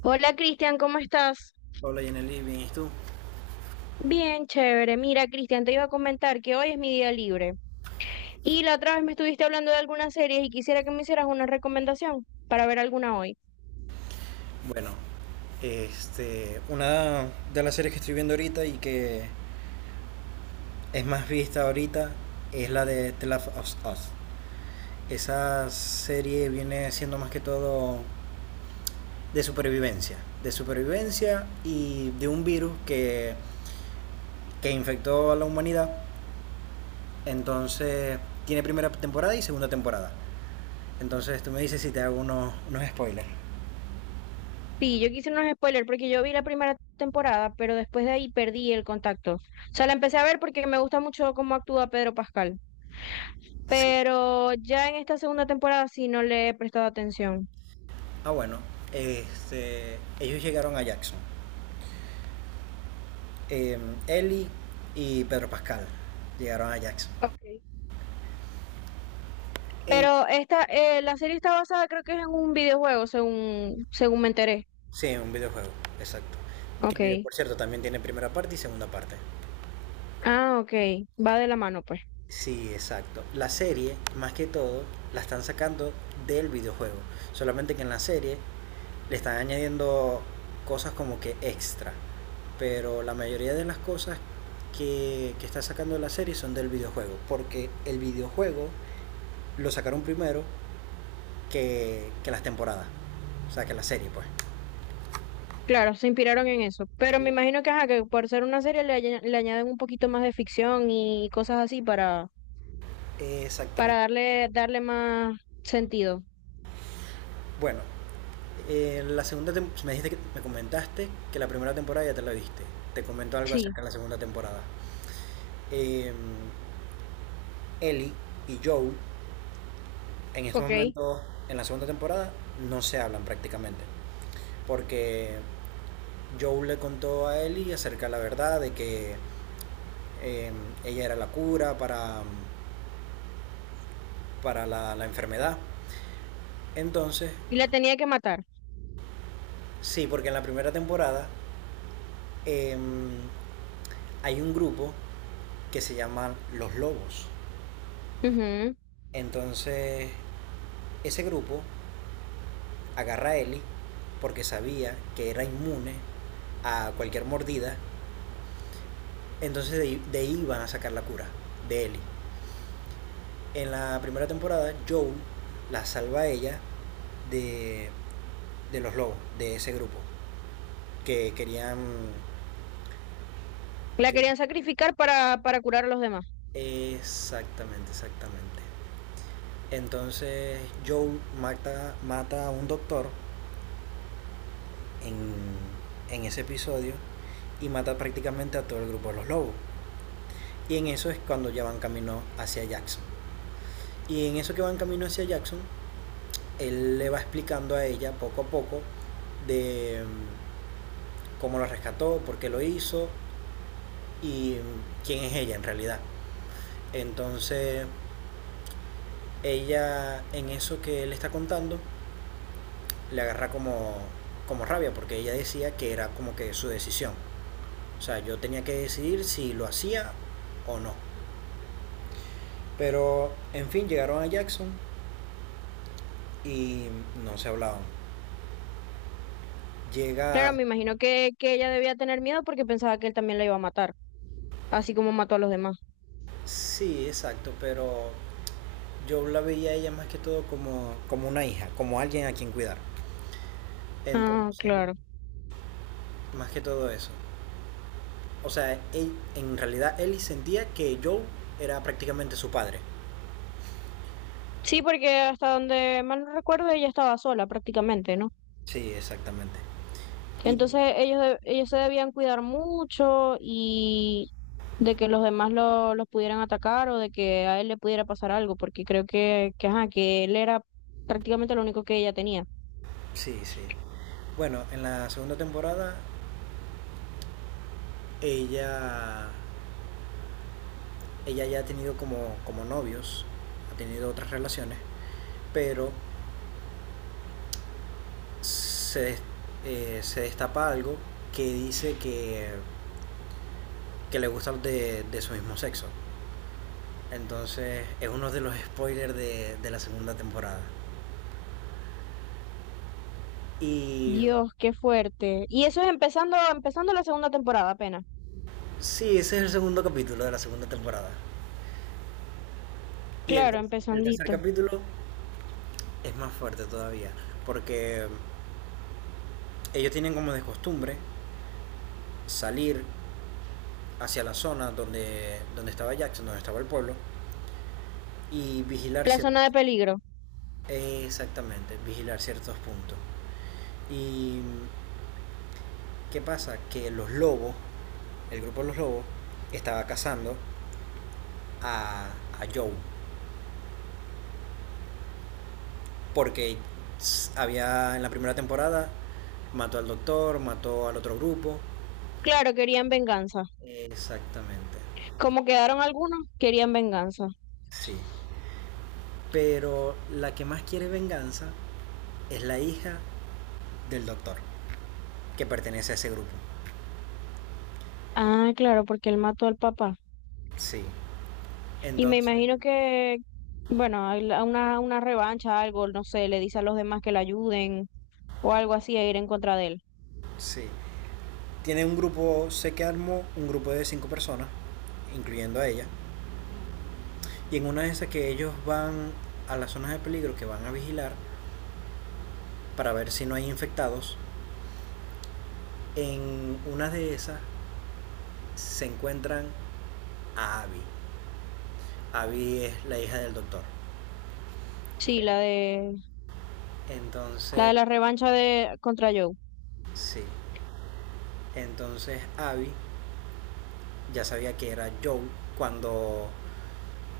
Hola Cristian, ¿cómo estás? Hola Yaneli, bien, ¿y tú? Bien, chévere. Mira, Cristian, te iba a comentar que hoy es mi día libre. Y la otra vez me estuviste hablando de algunas series y quisiera que me hicieras una recomendación para ver alguna hoy. Bueno, una de las series que estoy viendo ahorita y que es más vista ahorita es la de The Last of Us. Esa serie viene siendo más que todo de supervivencia, de supervivencia y de un virus que infectó a la humanidad. Entonces, tiene primera temporada y segunda temporada. Entonces, tú me dices si te hago unos spoilers. Sí, yo quise unos spoilers porque yo vi la primera temporada, pero después de ahí perdí el contacto. O sea, la empecé a ver porque me gusta mucho cómo actúa Pedro Pascal. Sí. Pero ya en esta segunda temporada sí no le he prestado atención. Ah, bueno, ellos llegaron a Jackson, eh, Ellie y Pedro Pascal llegaron a Jax. Okay. Eh, Pero esta, la serie está basada creo que es en un videojuego, según me enteré. Sí, un videojuego, exacto. Que Ok. por cierto también tiene primera parte y segunda parte. Ah, ok, va de la mano, pues. Sí, exacto. La serie, más que todo, la están sacando del videojuego. Solamente que en la serie le están añadiendo cosas como que extra. Pero la mayoría de las cosas que está sacando la serie son del videojuego. Porque el videojuego lo sacaron primero que las temporadas. O sea, que la serie, pues. Claro, se inspiraron en eso. Pero me imagino que, ajá, que por ser una serie le, le añaden un poquito más de ficción y cosas así para, Exactamente. para darle más sentido. Bueno, pues me comentaste que la primera temporada ya te la viste. Te comento algo Sí, acerca de la segunda temporada. Eh, Ellie y Joel en estos ok. momentos, en la segunda temporada, no se hablan prácticamente. Porque Joel le contó a Ellie acerca de la verdad de que eh, ella era la cura para la enfermedad. Entonces, Y la tenía que matar. sí, porque en la primera temporada em, hay un grupo que se llaman Los Lobos. Ujú. Entonces, ese grupo agarra a Ellie porque sabía que era inmune a cualquier mordida. Entonces, de ahí van a sacar la cura de Ellie. En la primera temporada, Joel la salva a ella de, de los lobos, de ese grupo, que querían... La que- querían sacrificar para curar a los demás. Exactamente, exactamente. Entonces Joel mata a un doctor en, en ese episodio y mata prácticamente a todo el grupo de los lobos. Y en eso es cuando ya van camino hacia Jackson. Y en eso que van camino hacia Jackson, él le va explicando a ella poco a poco de cómo lo rescató, por qué lo hizo y quién es ella en realidad. Entonces ella en eso que él está contando le agarra como, como rabia porque ella decía que era como que su decisión. O sea, yo tenía que decidir si lo hacía o no. Pero en fin, llegaron a Jackson y no se hablaban. Llega, Claro, me imagino que ella debía tener miedo porque pensaba que él también la iba a matar, así como mató a los demás. sí, exacto, pero yo la veía a ella más que todo como, como una hija, como alguien a quien cuidar. Ah, Entonces, claro. más que todo eso. O sea, en realidad Ellie sentía que Joe era prácticamente su padre. Sí, porque hasta donde mal no recuerdo, ella estaba sola prácticamente, ¿no? Sí, exactamente. Y Entonces ellos, ellos se debían cuidar mucho y de que los demás los pudieran atacar o de que a él le pudiera pasar algo, porque creo que, ajá, que él era prácticamente lo único que ella tenía. sí, sí. Bueno, en la segunda temporada ella ella ya ha tenido como, como novios, ha tenido otras relaciones, pero se, se destapa algo que dice que le gusta de su mismo sexo. Entonces es uno de los spoilers de la segunda temporada. Y Dios, qué fuerte. Y eso es empezando, empezando la segunda temporada apenas. sí, ese es el segundo capítulo de la segunda temporada. Y Claro, el tercer empezandito. capítulo es más fuerte todavía, porque ellos tienen como de costumbre salir hacia la zona donde, donde estaba Jackson, donde estaba el pueblo, y vigilar La zona de ciertos... peligro. Exactamente, vigilar ciertos puntos. Y ¿qué pasa? Que los lobos, el grupo de Los Lobos, estaba cazando a, a Joe. Porque había en la primera temporada, mató al doctor, mató al otro grupo. Claro, querían venganza. Exactamente, Como quedaron algunos, querían venganza. sí. Pero la que más quiere venganza es la hija del doctor, que pertenece a ese grupo. Ah, claro, porque él mató al papá. Sí. Y me Entonces, imagino que, bueno, hay una revancha, algo, no sé, le dice a los demás que le ayuden o algo así a ir en contra de él. sí. Tiene un grupo, sé que armó un grupo de cinco personas, incluyendo a ella. Y en una de esas que ellos van a las zonas de peligro que van a vigilar para ver si no hay infectados, en una de esas se encuentran a Abby. Abby es la hija del doctor. Sí, la de Entonces, la revancha de contra Joe. sí. Entonces Abby ya sabía que era Joel cuando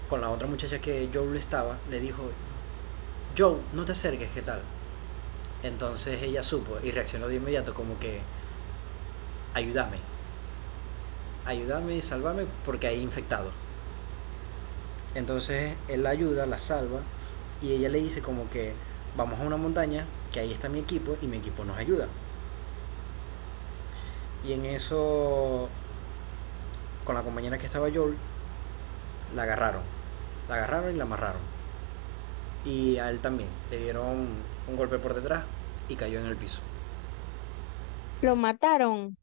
con la otra muchacha que Joel estaba le dijo, Joel, no te acerques, ¿qué tal? Entonces ella supo y reaccionó de inmediato como que, ayúdame, ayúdame y sálvame porque hay infectados. Entonces él la ayuda, la salva y ella le dice como que vamos a una montaña, que ahí está mi equipo y mi equipo nos ayuda. Y en eso, con la compañera que estaba Joel, la agarraron. La agarraron y la amarraron. Y a él también. Le dieron un golpe por detrás y cayó en el piso. Lo mataron.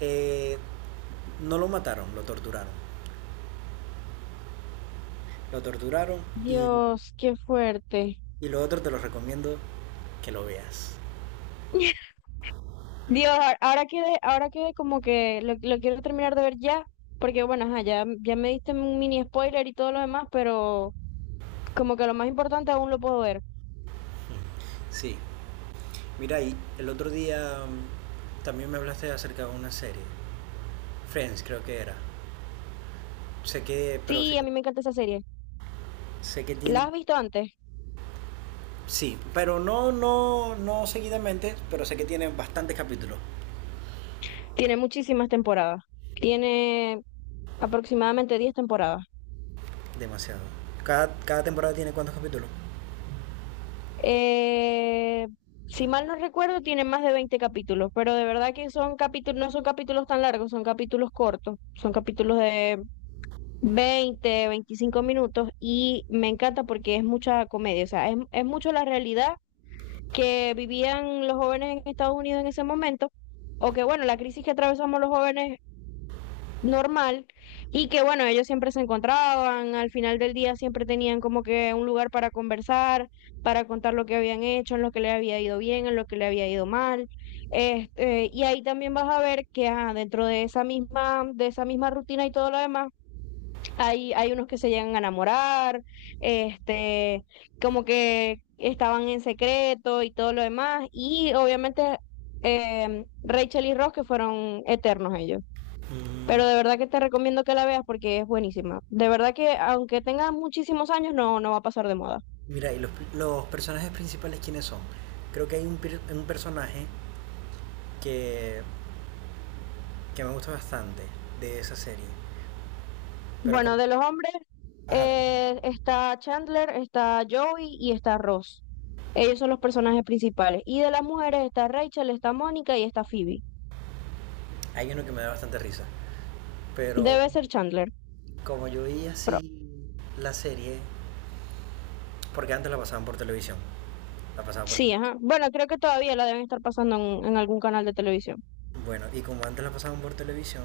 Eh, no lo mataron, lo torturaron. Lo torturaron y, Dios, qué fuerte. y lo otro te lo recomiendo que lo veas. Dios, ahora quedé como que lo quiero terminar de ver ya, porque bueno, ajá, ya, ya me diste un mini spoiler y todo lo demás, pero como que lo más importante aún lo puedo ver. Sí. Mira, y el otro día también me hablaste acerca de una serie. Friends creo que era. Sé que, pero sé Sí, a que, mí me encanta esa serie. sé que ¿La tiene, has visto antes? sí, pero no, no seguidamente, pero sé que tiene bastantes capítulos, Tiene muchísimas temporadas. Tiene aproximadamente 10 temporadas. demasiado. Cada temporada tiene cuántos capítulos. Eh, si mal no recuerdo, tiene más de 20 capítulos, pero de verdad que son capítulos, no son capítulos tan largos, son capítulos cortos, son capítulos de 20, 25 minutos y me encanta porque es mucha comedia, o sea, es mucho la realidad que vivían los jóvenes en Estados Unidos en ese momento, o que bueno, la crisis que atravesamos los jóvenes normal. Y que bueno, ellos siempre se encontraban, al final del día siempre tenían como que un lugar para conversar, para contar lo que habían hecho, en lo que le había ido bien, en lo que le había ido mal. Y ahí también vas a ver que ajá, dentro de esa misma rutina y todo lo demás, hay unos que se llegan a enamorar, este, como que estaban en secreto y todo lo demás, y obviamente Rachel y Ross que fueron eternos ellos. Mm, Pero de verdad que te recomiendo que la veas porque es buenísima. De verdad que aunque tenga muchísimos años, no, no va a pasar de moda. mira, y los personajes principales, ¿quiénes son? Creo que hay un personaje que, que me gusta bastante de esa serie, pero con- Bueno, de los hombres ajá, está Chandler, está Joey y está Ross. Ellos son los personajes principales. Y de las mujeres está Rachel, está Mónica y está Phoebe. hay uno que me da bastante risa, pero Debe ser Chandler. como yo vi Pero, así la serie, porque antes la pasaban por televisión, la pasaban por sí, televisión. ajá. Bueno, creo que todavía la deben estar pasando en algún canal de televisión. Bueno, y como antes la pasaban por televisión,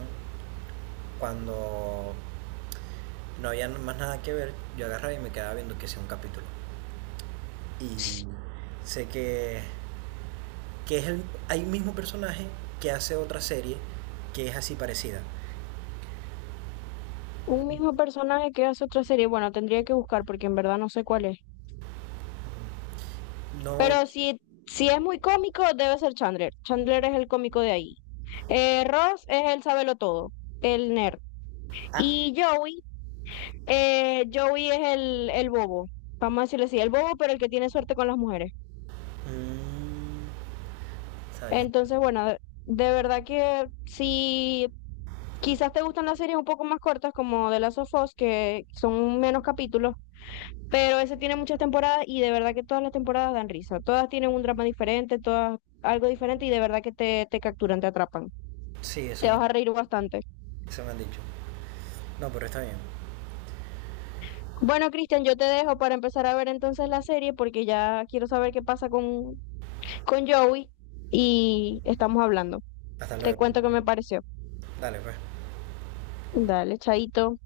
cuando no había más nada que ver, yo agarraba y me quedaba viendo que sea un capítulo. Y sé que es el hay mismo personaje que hace otra serie que es así parecida. Un mismo personaje que hace otra serie. Bueno, tendría que buscar porque en verdad no sé cuál es. No. Pero si, si es muy cómico, debe ser Chandler. Chandler es el cómico de ahí. Ross es el sabelo todo, el nerd. Ah, Y Joey, Joey es el bobo. Vamos a decirle así, el bobo, pero el que tiene suerte con las mujeres. mm, está bien. Entonces, bueno, de verdad que si quizás te gustan las series un poco más cortas, como de Last of Us, que son menos capítulos, pero ese tiene muchas temporadas y de verdad que todas las temporadas dan risa. Todas tienen un drama diferente, todas algo diferente y de verdad que te capturan, te atrapan. Sí, Te vas a reír bastante. eso me han dicho. No, pero está bien. Bueno, Cristian, yo te dejo para empezar a ver entonces la serie porque ya quiero saber qué pasa con Joey y estamos hablando. Hasta Te luego. cuento qué me pareció. Dale, pues. Dale, chaito.